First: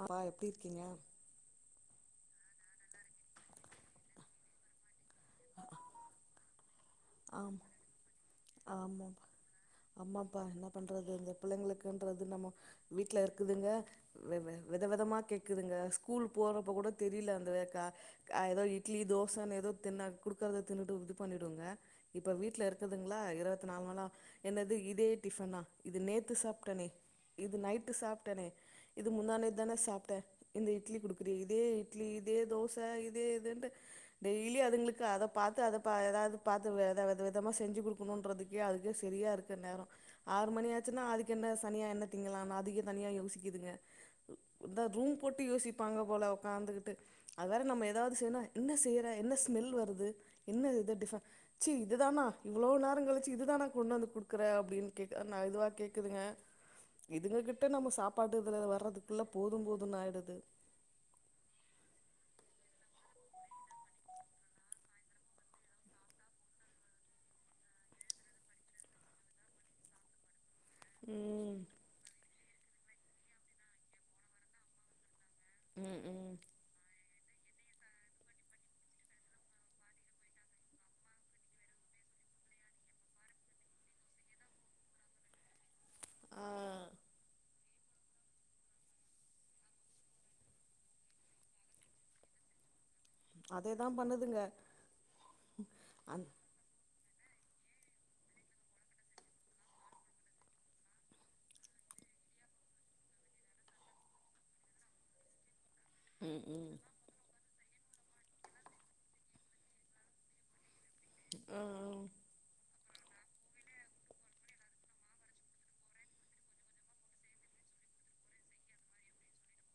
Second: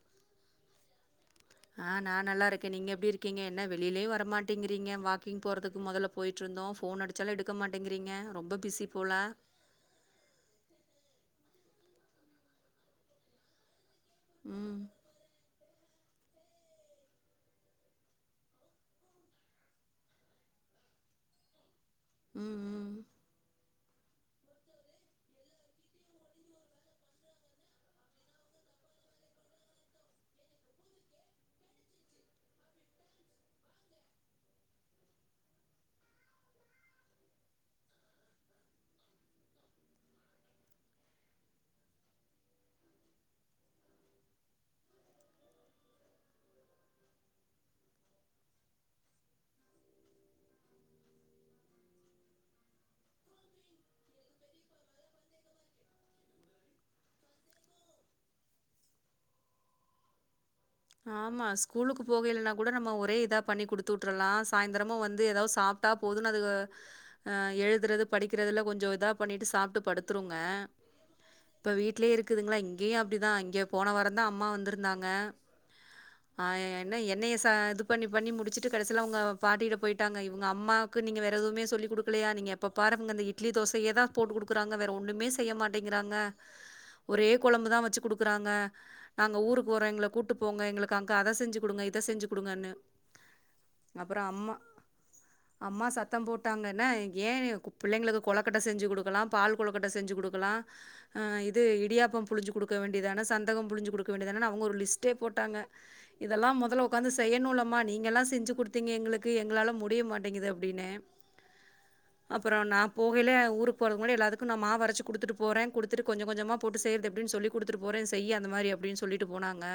ஆ ஆ எப்டி இருக்கீங்க ஆ நா நல்லா இருக்கே நீங்க எப்டி இருக்கீங்க என்ன வெளியிலயே வரமாட்டேங்குறீங்க வா கிங் போறதுக்கு முதல்ல போயிட்டு இருந்தோ ஃபோன் அடிச்சாலு எடுக்க ஆமா மாட்டேங்கிறீங்க ரொம்ப பிஸி போல அம்மாப்பா என்ன பண்றது இந்த பிள்ளைங்ளுக்குன்றது நம்மோ வீட்ல இருக்குதுங்க வே வே ம். வித விதமா கேக்குதுங்க ஸ்கூல் போறப்ப கூட தெரியல அந்த வுக்கா ஏதோ இட்லி தோசைு ன்னு ஏதோ தின்ன குடுக்கறத தின்னுட்டு இது பண்ணிடுங்க இப்ப ம், வீட்டுல இருக்கதுங் ம். கலா இர இப்ப நாங்களா என்னது இதே டிபன் ஆ இது நேத்து சாப்பிட்டனே இது நைட்டு சாப்பிட்டேனே இது முந்தா நேத்து தான சாப்பிட்டே இந்த இட்லி குடுக்குது இதே இட்லி இதே தோச இதே இதுன்ட்டு டெய்லி அதுங்ளுக்கு அத பாத்து அத பா ஏதாவது பாத்து வெத வெத விதமா செஞ்சு குடுக் னுணுன்றதுக்கே அதுக்கே செரியா இருக்கு நேரோ ஆறு மணியாச்சுன்னா அதுக்கு என்ன சனிய என்ன திங்கலானு அதிக்கே தனியா யோசிக்குதுங்க இத ரூம் போட்டு யோசிப்பாங்க போல உக்காந்துகிட்டு அது வேற நம்ம ஏதாவது செய்னா என்ன செய்ற என்ன ஸ்மெல் வருது என்ன இது டிஃபன் சி இது தானா இவ்ளோ நேரோ கழிச்சி இது தானா கொண்டு வந்து குடுக்குற அப்டின்னு கேக் நா இதுவா கேக்குதுங்க இதுங்க கிட்ட நம்ம சாப்பாடு இதுல வர்றதுக்குள்ள போது போதுன்னு ஆயிடுது ஆமா ஸ்கூலுக்கு போக இல்லன்னா கூட நம்ம ஒரே இதா பண்ணி குடுத்து உட்ரலா சாயந்தரமு வந்து ஏதாவ் சாப் ட்டா போதுன்னு அதுக ஆ எழுதுறது படிக்கிறதுல கொஞ்சோ இதா பண்ணிட்டு சாப்ட்டு படுத்துருங்க ம் இப்ப வீட்லயே இருக்குதுங்ளா இங்கயு அப்டிதா இங்க போன வாரந்தா அம்மா வந்துருந்தாங்க ம் ம் ஆ என்ன என்னய ச இது பண்ணி பண்ணி முடிச்சிட்டு கடசில அவங்க பாட்டிட்ட போயிட்டாங்க இவுங்க அம்மா க்கு நீங்க வேற எதுவுமே சொல்லி குடுக்கலயா நீங்க எப்ப பாரு அவ்ங்க இந்த இட்லி தோசயேதா போட்டு குடுக்கறாங்க வேற ஒண்ணுமே செ ய்ய மாட்டேங்குறாங்க ஆ ஒரே கொழம்புதா வச்சி குடுக்கறாங்க நாங்க ஊருக்கு வர்றோ எங்கள கூட்டு போங்க எங்களுக்கு அங்க அத செஞ்சி குடுங்க இத செஞ்சி குடுங்கன்னு அதேதான் அப்பறோ பண்ணுதுங்க அம்மா அம்மா அந் சத்தம் போட் டாங்க என்ன ஏ பிள்ளைங்களுக்கு கொலக்கட்ட செஞ்சி குடுக்கலா பால் கொலுக்கட்ட செஞ்சி குடுக்கலா ஆ இது இடியாப்போ புழுஞ்சி குடுக்க வேண்டிதான சந்தகம் புழுஞ்சி குடுக்க வேண்டிதானன்னு அவங்க ஒரு லிஸ்ட் டே போட்டாங்க ம் இதெல்லா ம் மொதல்ல உக்காந்து செய்யனுல்லம்மா நீங்கல்லா செஞ்சி குடுத்தீங்க எங்களுக்கு எங்களால முடிய மாட்டேங்கிது அப்டின்னே ஆ அப்பறோ நா போகைல ஊருக்கு போறதுக்கு முன்னாடி எல்லாத்துக்கு நா மாவரச்சி குடுத்துட்டு போறே குடுத்துட்டு கொஞ்ச கொஞ்சமா போட்டு செய்றது எப்டின்னு சொல்லி குடுத்துட்டு போறே செய்யி அந்த மாரி அப்டின் சொல்லிட்டு போனாங்க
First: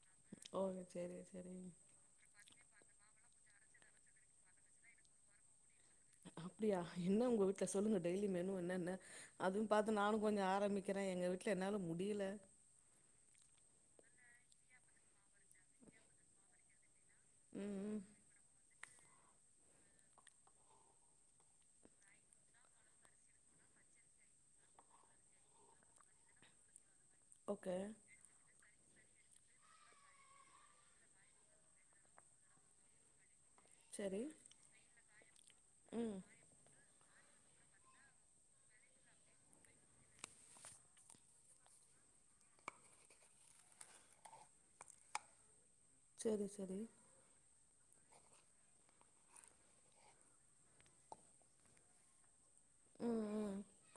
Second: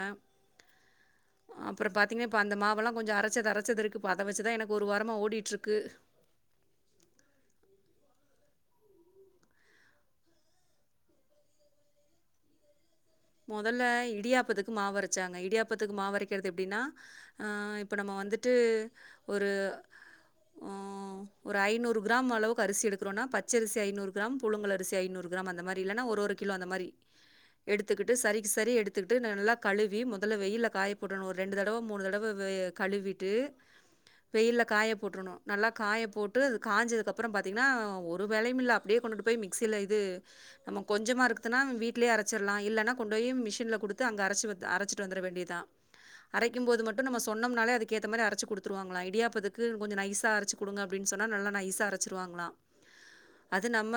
ஓகே சேரி சேரி அப்பறோ பாத்தீங்கன்னா இப்ப அந்த மாவல்லா கொஞ்சோ அரச்சது அரச்சது இருக்கு இப்போ அத வச்சிதா எனக்கு ஒரு வாரமா ஓடிட்டுருக்கு அப்டியா என்ன உங்க வீட்ல சொல்லுங்க டெய்லி மெனு என்ன என்ன அதுவு பாத்து நானு கொஞ்சோ ஆரம்மிக்கிறே எங்க வீட்ல என்னால முடியல மொதல்ல இடியாப்பத்துக்கு மாவரச்சாங்க இடியாப்பத்துக்கு மாவரைக்கர்து எப்டின்னா ஆ ம் இப்ப ம் நம்ம வந்துட்டு ஒரு ஆ ஒரு ஐநூறு கிராம் அளவுக்கு அரிசி எடுக்குறோன்னா பச்சரிசி ஐநூறு கிராம் புழுங்கலரிசி ஐநூறு கிராம் அந்த மாரி இல்லன்னா ஒரு ஒரு கிலோ அந்த மாரி ஓகே எடுத்துக்கிட்டு சரிக்கு சரி எடுத்துக்கிட்டு நல்லா கழுவி மொதல்ல வெயில்ல காய போடனு ஒரு ரெண்டு தடவ மூணு தடவ கழுவிட் ட்டு சரி வெயில்ல காய போட்றனு நல்லா காய ம் போட் டு அது காஞ்சதுக்கப்பறோ பாத்தீங்ன்னா ஒரு வேலயுமில்ல அப்டியே கொண்டுட்டு போய் மிக்சில இது நம்ம கொஞ்சமா இருக்குதுன்னா வீட்லயே அரச்சிர்லா இல்லன்னா கொண்டு போய் மிஷின்ல குடுத்து அங்க அரச்சி அரச்சிட்டு வந்துர வேண்டியதா சரி அரைக்கும் சரி போது மட்டு நம்ம சொன்னோம்னாலே அதுக்கு ஏத்த மாரி அரச்சி குடுத்துருவாங்களா இடியாப்பத்துக்கு கொஞ்சோ நைசா அரச்சி குடுங்க அப்டின் சொன்னா நல்லா நைசா அரச்சிருவாங்ளா ம் ம் அது நம்ம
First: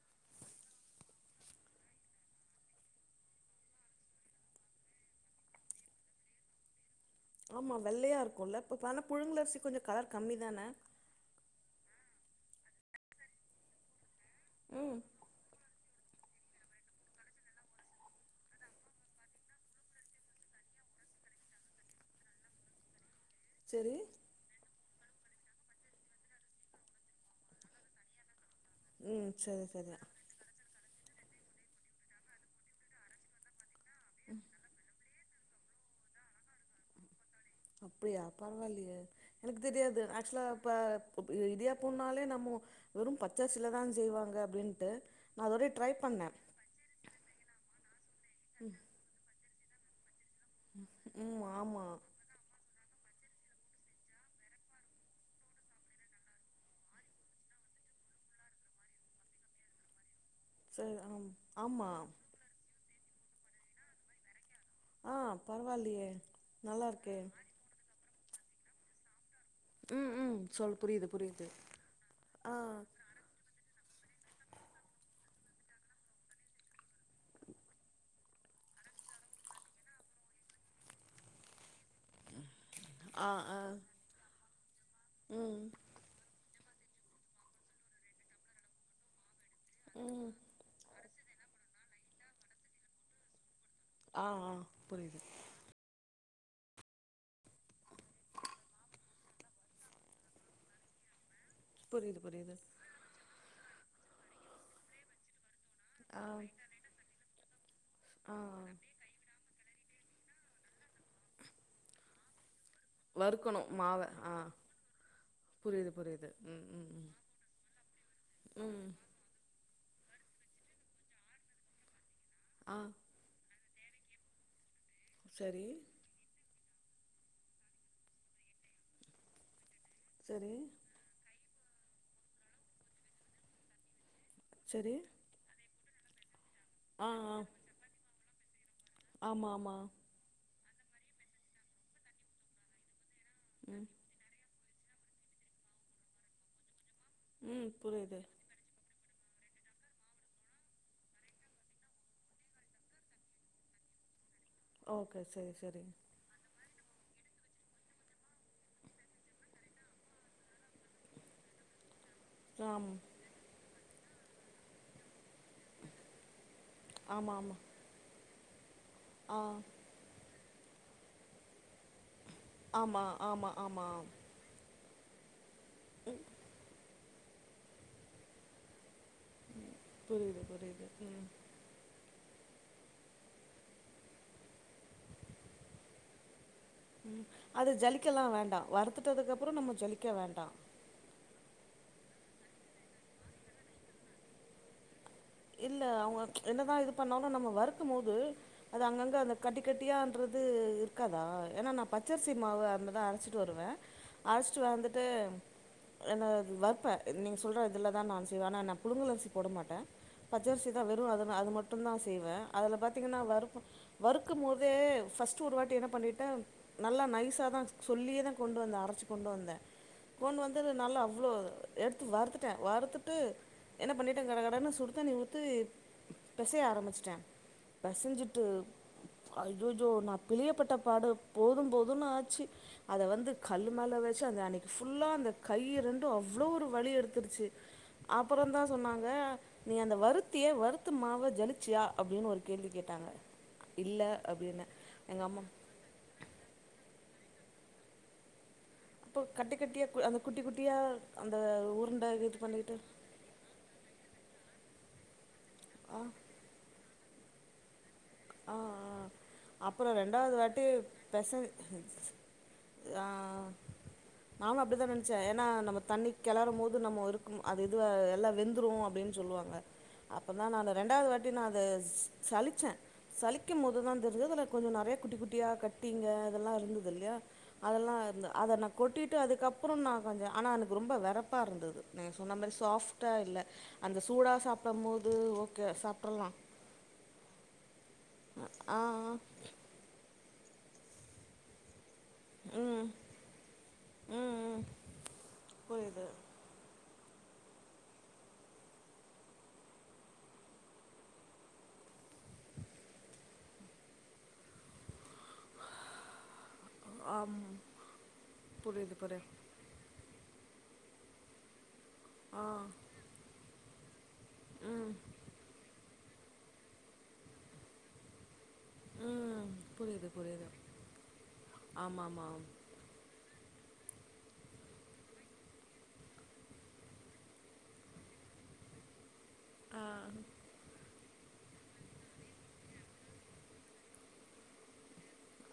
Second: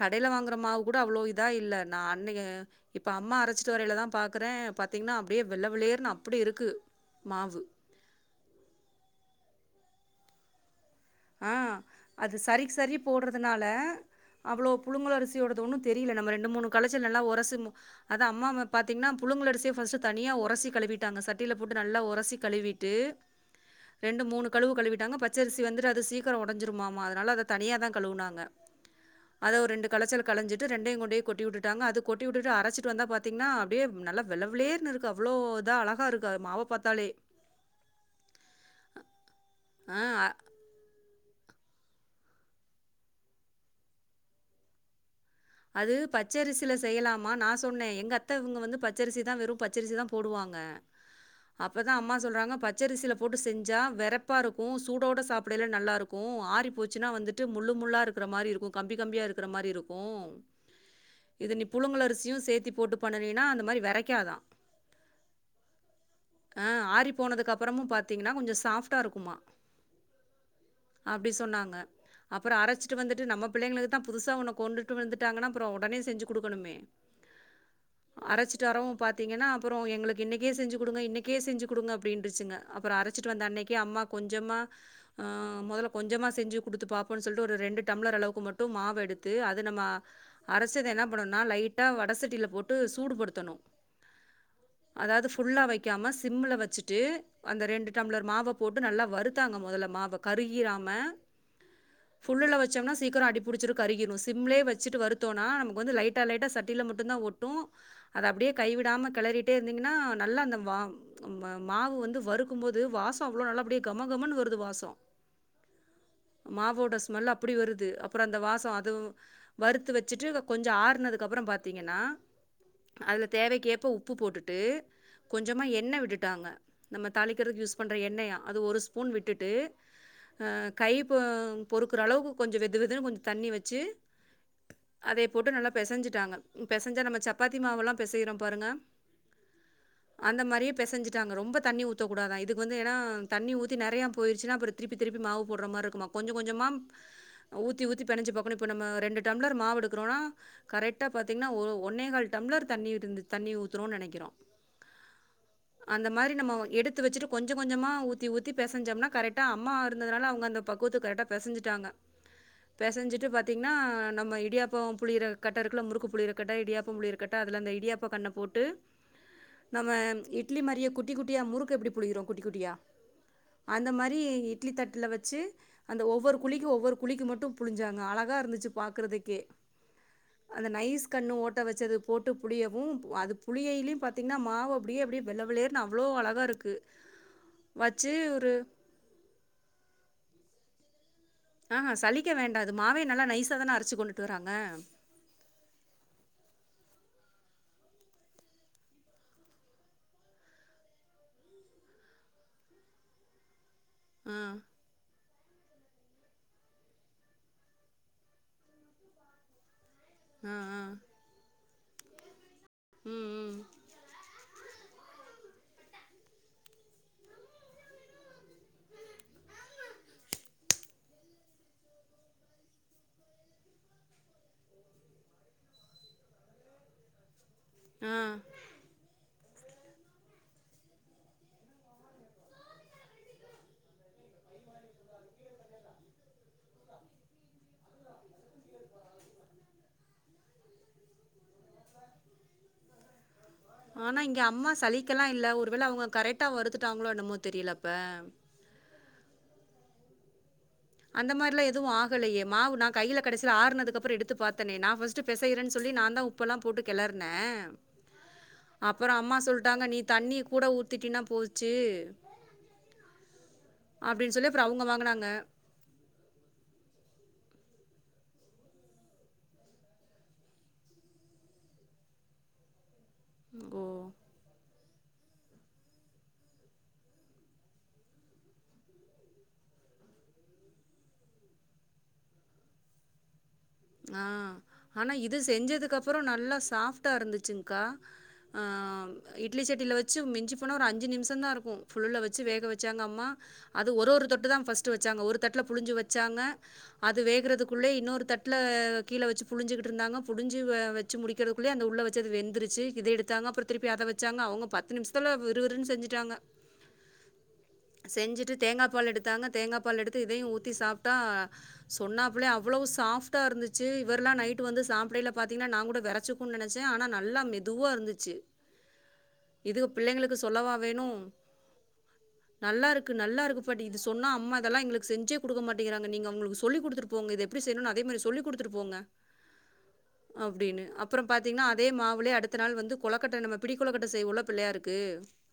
கடேல வாங்குற மாவு கூட அவ்ளோ இதா இல்ல நா அன்னிக்கே இப்ப அம்மா அரச்சிட்டு வரைலேதா பாக்குறே பாத்தீங்கன்னா அப்டியே வெள்ள வெளேர்ன்னு அப்டி இருக்கு மாவு. ஆமா வெள்ளயா இருக்குல்ல இப்ப ஆனா புழுங்கலரிசி கொஞ்சோ கலர் கம்மி தான ஆ அது சரிக்கி சரி போடுறதுனால அவ்ளோ ம் புழுங்க அரிசியோடது ஒண்ணு தெரியல நம்ம ரெண்டு மூணு கலைச்சல் நல்லா ஒரசிர்னு அத அம்மாவ பாத்தீங்கன்னா புழங்கல் அரிசிய ஃபர்ஸ்டு தனியா உரசி கழுவிட்டாங்க சட்டில போட்டு நல்லா உரசி கழுவிட் ட்டு சரி ரெண்டு மூணு கழுவு கழுவிட்டாங்க பச்சரிசி வந்து ந்து அது சீக்கரோ ஒடஞ்சுரூமாம்மா அதுனால அத தனியா தா கழுவுனாங்க ம் அத சரி ஒரு ரெண்டு சரி கலச்சலக்கு கலஞ்சிட்டு ரெண்டையு கொண்டே கொட்டி வுட்டுட்டாங்க அது கொட்டி வுட்டுட்டு அரச்சுட்டு வந்தா பாத்தீங்கனா அப்டியே நல்லா வெள்ள வெள்ரேர்னு இருக் அது அவ்ளோ இதா அழகா இருக்கு அது மாவ பாத்தாலே அப்டியா பரவாயில்லையே எனக்கு தெரியாது ஆ ஆக்சுவலா இப்ப இது இடியாப்போன்னாலே நம்ம வெறும் பச்சரிசிலதான் செய்வாங்க அப்டின்ட்டு நா அதோடய ட்ரை அது பண்ணே பச்சரிசியில செய்யலாமா நா சொன்னே எங்க அத்த இவுங்க வந்து பச்சரிசி தா வெறும் பச்சரிசி தா போடுவாங் க ம் ஆமா அப்பதா அம்மா சொல்றாங்க பச்சரிசியில போட்டு செஞ்சா வெரப்பா இருக்கு சூடோட சாப்புடைல நல்லா இருக்கு ஆரி போச்சுனா வந்துட்டு ட்டு முள்ளு முள்ளா இருக்குற மாரி இருக்கு கம்பி கம்பியா இருக்குற மாரி இருக்கு சரி ஆமா இது நீ புழுங்கல் அரிசியு சேர்த்தி போட்டு பண்ணுனீனா அந்த மாரி வெரைக்காதா ஆ பரவாயில்லையே நல்லா ஆறி இருக்கே போனதுக்கு அப்புறமும் பார்த்திங்கன்னா கொஞ்ச சாஃப்டா இருக்குமா ம் ம் சொல் புரியுது அப்டி புரியுது சொன்னாங்க ஆ அப்பறோ அரச்சுட்டு வந்துட்டு நம்ம பிள்ளைங்களுக்கு தா புதுசா ஒண்ணு கொண்டுட்டு வந்துட்டாங்கன்னா அப்பறோ ஒடனே செஞ்சு குடுக்கணுமே அரச்சுட்டு வறவும் பார்த்தீங்கன்னா அப்பறோ எங்களுக்கு இன்னக்கே செஞ்சு குடுங்க இன்னக்கே செஞ்சு குடுங்க. அப்டிரிஞ்சுங்க அப்பறோ ஆ அரச்சுட்டு வந்த ஆ அன்னைக்கே அம்மா கொஞ்சமா அ ம் மொதல கொஞ்சமா செஞ்சு குடுத்து பாப்போம்னு சொல்ட்டு ஒரு ரெண்டு டம்ளர் அளவுக்கு மட்டு மாவு எடுத்து அது நம்ம ம் அரச்சத என்னப் பண்ணுன்னா லைட்டா வட சட்டில போட்டு சூடு படுத்தணு ஆ ஆ புரியுது அதாவது ஃபுல்லா வைக்காம சிம்முல வச்சுட்டு அந்த ரெண்டு டம்ளர் மாவ போட்டு நல்லா வருத்தாங்க மொதல்ல மாவ கருகிராம புரியுது ஃபுல்லுல புரியுது வச்சம்னா சீக்கரோ அடிப்புடிச்சுரு கருகிரு சிம்லயே வச்சுட்டு வறுத் தோனா நமக்கு வந்து லைட்டா ஆ லைட்டா சட்டியில மட்டுந்தா ஒட்டு அது ஆ அப்டியே கைவிடாம கெளறிட் டே இருந்தீங்கன்னா நல்லா அந்த மா மாவு வந்து வறுக் வறுக்கும் போது வாசோ அவ்ளோ வறுக்கணு நல்லபடியா மாவ ஆ கமகமன்னு வருது வாசோ புரியுது புரியுது ம் ம் மாவோட ம் ஸ்மெல் அப்புடி வருது அப்பறோ அந்த வாசோ ம் அதுவும் வறுத்து வச்சுட்டு கொஞ்ச ஆருனதுக்கு அப்பறோ பாத்தீங்கென்னா ஆ அதுல தேவைக்கேற்ப உப்பு போட்டுட்டு கொஞ்சமா சரி எண்ணெய் விட்டுட்டாங்க நம்ம தாளிக்கிறதுக்கு யூஸ் பண்ற எண்ணெயா அது ஒரு ஸ்பூன் விட்டுட்டு அ சரி கை பொ பொறுக்குற அளவுக்கு கொஞ்ச வெது வெதுன்னு கொஞ்ச தண்ணி வச்சு சரி இதே போட்டு நல்லா பெசஞ்சுட்டாங்க பெசஞ்சா ஆ நம்ம ஆ சப்பாத்தி மாவெல்லா பெசயிறோம் பாருங்க. ஆமா ஆமா அந்த மாரியே பெசஞ்சுட்டாங்க ரொம்ப தண்ணி ஊத்தக் கூடாதா இதுக்கு வந்து ஏன்னா தண்ணி ஊத்தி ம் நெறையா போயிருச்சுனா அப்பறோ திருப்பி திருப்பி மாவு போடுற மார் இருக்குமா கொஞ்ச கொஞ்சமா ம் ஊத்தி ஊத்தி புரியுது பெனஞ்சு பாக் போனு இப்ப நம்ம ரெண்டு டம்ளர் மாவு எடுக்குறோன்னா கரெக்டா பாத்தீங்கன்னா ஒரு ஒன்னே கால் டம்ளர் தண்ணி ஊத்திருந்தது தண்ணி ஊத்துரோன் நெனைக்கிறோ ஓகே சரி சரி அந்த மாரி நம்ம எடுத் த்து வச்சுட்டு கொஞ்ச கொஞ்மா ஊத்தி ஊத்தி பெசஞ்சம்னா கரெக்ட்டா அம்மா இருந்ததுனால அவுங்க அந்த பக்குவத்துக்கு கரெக்ட்டா பெசஞ்சுட்டாங்க ஆம் பெசஞ்சிட்டு பாத்தீங்னா நம்ம இடியாப்போம் புழியிற கட்ட இருக்குல்ல முறுக்கு புளியிர கட்ட இடியாப்பம் புளியுர ஆமா கட்டா ஆமா அதுல இந்த இடியாப்பா கன்ன போட்டு ஆ நம்ம இட்லி மாரியே குட்டி குட்டியா முறுக்கு எப்புடி புழியிறோ குட்டி குட்டியா ஆமா ஆமா அந்த ஆமா மாரி இட்லி தட்டுல வெச்சு அந்த ஒவ்வொரு குழிக்கு ஒவ்வொரு குழிக்கு மட்டு புழுஞ்சாங்க அழகா இருந்துச்சு பாக்கெறதுக்கே புரியுது அந்த புரியுது நைஸ் ம் கண்ணு ஓட் பட்ட வெச்சது போட்டு புழியவு அது புழியைலயு பாத்தீங்கன்னா மாவு அப்பிடியே அப்பிடியே வெள்ள வெளேர்ன்னு அவ்ளோ அழகா இருக்கு அது ஜலிக்க எல்லா வேண்டா வறுத்துட்டுக்கு அப்பறொம் நம்ம ஜெலிக்க வேண்டா ஆஹா சலிக்க வேண்டா மாவே நல்லா நைஸா தான அரச்சு கொண்டுட்டு வராங்க இல்ல அவ்ங்க என்னதா இது பண்ணாலு நம்ம வறுக்கும் போது அது அங்கங்க அந்த கட்டி கட்டியான்றது இருக்காதா எனா நா பச்சரிசி மாவு அன்னதா அரச்சு ட்டு வருவ ஆ அர்ச்சுட்டு வந்துட்டு என வறுப்பே நீங்க சொல்ற இதுலதா நான் செய்வே ஆனா நா புழுங்குல் அரிசி போட மாட்ட ஆ பச்சரிசி ஆ தா வெறு அத அது மட்டுந்தா செய்வ அதுல பாத்தீங்கென்னா ம் ம் வறுப்பட் வறுக்கும் போதே ஃபஸ் ட் ஒரு வாட்டி என்ன பண்ணிட்டே நல்லா நைஸா தா சொல்லியேதா கொண்டு வந்த அரச்சு கொண்டு வந்த கொண்டு வந்தது நல்லா அவ்ளோ எடுத்து வறுத்துட்டே வறுத்துட்டு என்ன பண்ணிட்டே கட கடனு சுடு சுடுதண்ணி ஊத்தி பெசைய ஆரம்பிச்சுட்டே ஆ பெசஞ்சுட்டு அய்சச்சோ நா பிழியப்பட்ட பாடு போதும் போதும்னு ஆச்சு அத வந்து கல்லு மேல வெச்சு அத அன்னெக்கி ஃபுல்லா அந்த கைய்யு ரெண்டு அவ்ளோ ஒரு வலி எடுத்துருச்சு அப்பறொந்தா சொன்னாங்க நீ அந்த வறுத்தியே வறுத்த மாவ ஜலிச்சியா அப்டின்னு ஒரு கேள்வி கேட்டாங்க இல்லை ஆனா இங்க அப்படின்னு அம்மா சலிக்கெல்லா எங்கள் அம்மா இல்ல ஒருவேள அவ்ங்க கரெட்டா வறுத்துட்டாங்களோ என்னமோ தெரில அப்ப அப்போ கட்டி கட்டியா இருக்குல் அந்த குட்டி குட்டியா அந்த மாரெல்லா எது ஆகலையே மாவு நா கைல கடசில ஆற்னதுக்கப்றொ எடுத்து பாத்தனே நா ஃபஸ்ட்டு பெசயறென்னு சொல்லி நாந்தா உப்பெல்லா போட்டு கெளறுனே ஆ ஆ அப்பொறோ "நீ ரெண்டாவது தண்ணி வாட்டி கூட ஊத்திட்டின்னா பெச போச்சு" ஆ ஆ அப்படின்னு சொல்லி நானு அப்புறம் அப்டித்தா அவங்க நெனச்ச வாங்குனாங்க. எனா, நம்ம தண்ணி கெளறும்போது நம்மொ இருக்கும் அது இது வ எல்லா வெந்துறு அப்டின்னு சொல்லுவாங்க அப்பதா நானு ரெண்டாவுது வாட்டி நா அது சலுச்சே சலிக்கும் போதுதா ஓ! தெருஞ்சுது அதுல கொஞ்சொ நறையா குட்டி குட்டியா கட்டிங்க அதெல்லா இருந்தது இல்லெய்யா அதெல்லா இருந்த அத நா கொட்டிட்டு அதுக்கப்பறோ நானு கொஞ்சொ ஆனா எனக்கு ரொம்ப வெறப்பா இருந்தது நீங்க சொன்ன மாரி சாஃப்ட்டா இல்ல அந்த ஆ. சூடா சாப்டம் போது ஆனா, இது ஓகே சாப்ட்றலா செஞ்சதுக்கப்புறம் நல்லா சாஃப் ட்டா இருந்துச்சுங்க்கா ஆ இட்லி சட்டில வெச்சு மிஞ்சு போனா ஒரு அஞ்சு நிம்ஷொந்தா இருக்கு ஃபுல்ல வெச்சு ஆ வேக ம் வெச்சாங்க அம்மா அது ஒரு ஒரு ம் தட்டுதா ம் ஃபர்ஸ்ட் வெச்சாங்க ஒரு தட்டுல புழுஞ்சு புரியுது வெச்சாங்க அது வேகறதுக்குள்ளே இன்னொரு தட் ல கீழ வெச்சு புழுஞ்சுகிட்டு இருந்தாங்க புழுஞ்சு வெ வெச்சு முடிக்கெறதுக்குள்ளே அந்த உள்ள வெச்சது வெந்தருச்சு இத எடுத் நாங்க அப்பறோ திருப்பி அத வெச்சாங்க அவ்ங்க பத்து நிம்ஷத்துல விறு விறுனு செஞ்சுட்டாங்க ஆம் செஞ்சுட்டு தேங்கா புரியுது பால் புரியுது எடுத்தாங்க தேங்கா பால் எடுத்து இதயு ஊத்தி சாப்ட்டா ஆ சொன்னாப்புலே அவ்ளோவு சாஃப் ட்டா இருந்துச்சு இவரெல்லா நைட்டு வந்து ம் சாப்டையில பாத்தீங்கன்னா நா கூட வெறச்சுக்கும்னு நனச்சே ஆனா நல்லா மெதுவா இருந்துச்சு ம் இது புரியுது பிள்ளெங்களுக்கு புரியுது சொல்லவா வேணு ஆமா ஆமா நல்லாருக்கு நல்லாருக்கு பாட்டி இது சொன்னா அம்மா இதெல்லா எங்களுக்கு செஞ்சே குடுக்க மாட்டேங்கெறாங்க நீங்க அவ்ங்களுக்கு சொல்லி குடுத்துட்டு போங்க இது எப்பிடி செய்ணு அதே மாரி சொல்லி குடுத்துட்டு போங்க ஆ அப்டின்னு அப்பொறோ பாத்தீங்கன்னா அதே மாவுலே அடுத்த நாளு வந்து கொலக்கட்ட நம்ம பிடிக்கொலுக்கட்ட செய்வோல்ல பிள்ளையாருக்கு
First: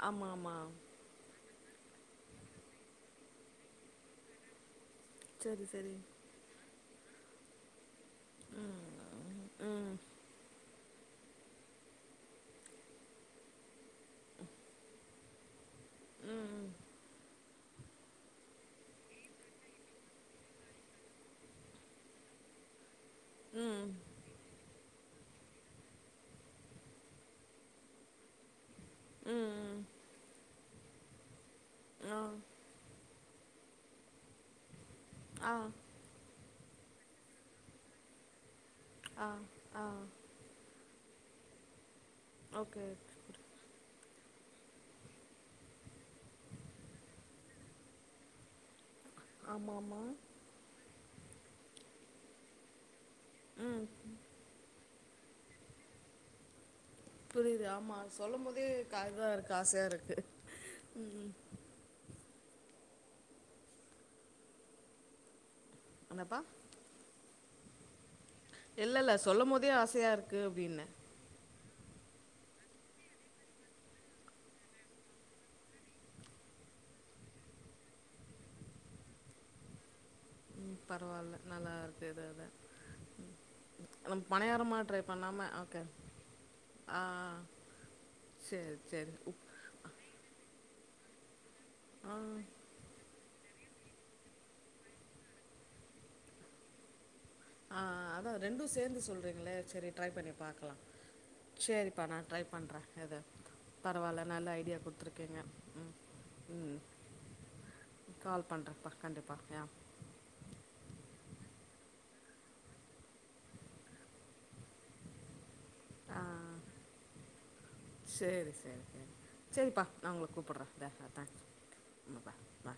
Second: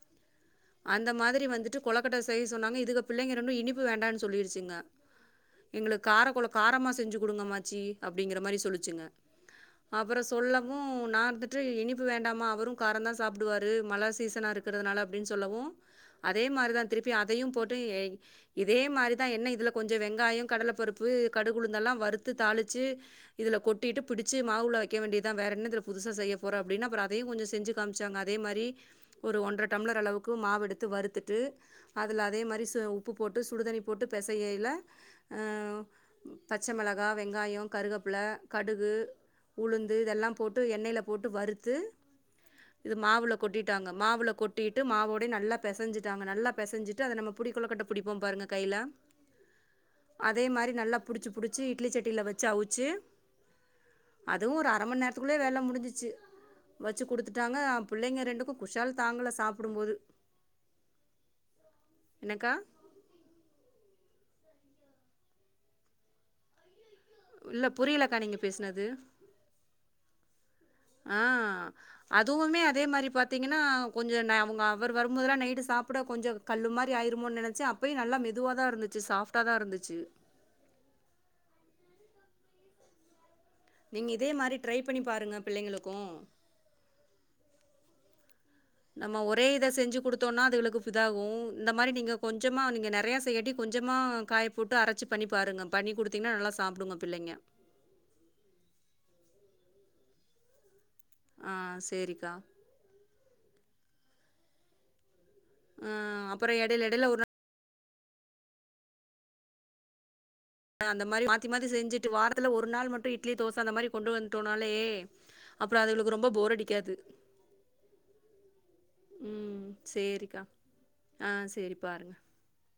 ஆமா ஆமா அந்த மாதிரி வந்துட்டு கொலக்கட்டை செய்ய சொன்னாங்க இதுக்கு பிள்ளைங்க ரெண்டு இனிப்பு வேண்டான்னு சொல்லிருச்சுங்க சரி சரி எங்களுக்கு காரகொழ காரமா செஞ்சு குடுங்க அம்மாச்சி அப்டிங்கிற மாரி சொல்லுச்சுங்க ம் அப்பறோ சொல்லவு நா இருந்துட்டு இனிப்பு வேண்டாமா அவரு காரோந்தா சாப்பிடுவாரு மழை சீசனா இருக்கிறதுனால அப்டின்னு சொல்லவு அதே ம் மாறிதா திருப்பி அதையு போட்டு ஏய் இதே மாறிதா என்ன இதுல கொஞ்சு வெங்காயோ கடல பருப்பு கடுகு உளுந்தெல்லா வறுத்து தாளிச்சு இதுல ம் கொட்டிட்டு பிடிச் சி மாவு உள்ள வெக்க வேண்டியதா வேற என்னதுல புதுசா செய்ய போற அப்படின்னு அப்றோ அதையு கொஞ்சு செஞ்சு காமிச்சாங்க அதே மாறி ஒரு ஒன்றரை ம் டம்ளர் அளவுக்கு மாவு எடுத்து வறுத்துட்டு ம் ஆ அதுல அதே மாறி ச உப் ப்பு போட்டு சுடுதண்ணி போட்டு பெசையயில்ல ஆ பச்ச மெளகா வெங்காயோ கருகப்புல கடுகு ஆ ஆ உளுந்து இதெல்லா போட்டு எண்ணெயில போட்டு வறுத்து ஓகே இது மாவுள கொட்டிட்டாங்க மாவுல கொட்டிட்டு மாவோடயே நல்லா பெசஞ்சிட்டாங்க நல்லா பெசஞ்சிட்டு அதை நம்ம புடிக்கொள்ளக்கட்ட புடிப்போம் பாருங்க கையில ஆமா ஆமா அதே மாறி நல்லா புடிச்சி புடிச்சி இட்லி சட்டியில வச்சு அவுச்சு உம் அதுவு ஒரு அர மணி நேரத்துக்குள்ளயே வேல முடிஞ்சிச்சு வச்சு குடுத்துட்டாங்க புரியுது ஆமா புள்ளைங்க சொல்லும் ரெண்டுக்கு போதே குஷால் க இதா தாங்கல இருக்கு சாப்டும் ஆசையா போது இருக்கு என்னக்கா என்னப்பா இல்ல புரியலக்கா நீங்க பேசுனது. இல்ல இல்ல சொல்லும் போதே ஆசையா இருக்கு அப்படின்ன ஆ அதுவுமே அதே மாறி பாத்தீங்கன்னா கொஞ்சு ந அவங்க அவரு வரும்போதல்லா நைட்டு சாப்பிட கொஞ்சு கல்லு மாறி ஆயிருமோன்னு நெனச்சே அப்பயு நல்லா மெதுவாதா இருந்துச்சு சாப்டா தா இருந்துச்சு ம் பரவால்ல நல்லா இருக்கு எதோ தா நீங்க நம் இதே மாரி பணையாரமா பண்ணி ட்ரை பாருங்க பண்ணாம ஓக்கே பிள்ளைங்களுக்கு. ஆ சேரி நம்ம ஒரே இத செஞ்சு குடுத்தோன்னா அதுகளுக்கு இதாகு இந்த மாறி ஆ நீங்க கொஞ்சமா நீங்க நெறையா செய்யாட்டி கொஞ்சமா காய போட்டு அரைச்சி பண்ணி பாருங்க பண்ணி குடுத்தீங்கன்னா நல்லா சாப்பிடுங்க பிள்ளைங்க அ அ அதா ரெண்டு சேந்து சொல்றீங்களே செரி ட்ரை பண்ணி பாக்கலா ஆ சேரிப்பா நா சரிக்கா. ட்ரை பண்றே எத பரவால்ல நல்ல ஐடியா குடுத்திருக்கீங்க ஆ அப்புறோ எடையில எடையில ஒரு நா கால் பண்றப்பா கண்டிப்பா யா அந்த மாறி மாத்தி மாத்தி செஞ்சுட்டு வாரத்துல ஒரு நாள் மட்டு இட்லி தோச அந்த மாறி கொண்டு வந்துட்டோனாலே அப்புறோ அதுகளுக்கு ரொம்போ போர் அடிக்காது சேரி சேரி சேரி ம் சரிப்பா நா உங்களுக்கு சரிக்கா. கூப்பிட்றே தே ஆ சரி பாருங்க. தேங்க்யூ பாய் வா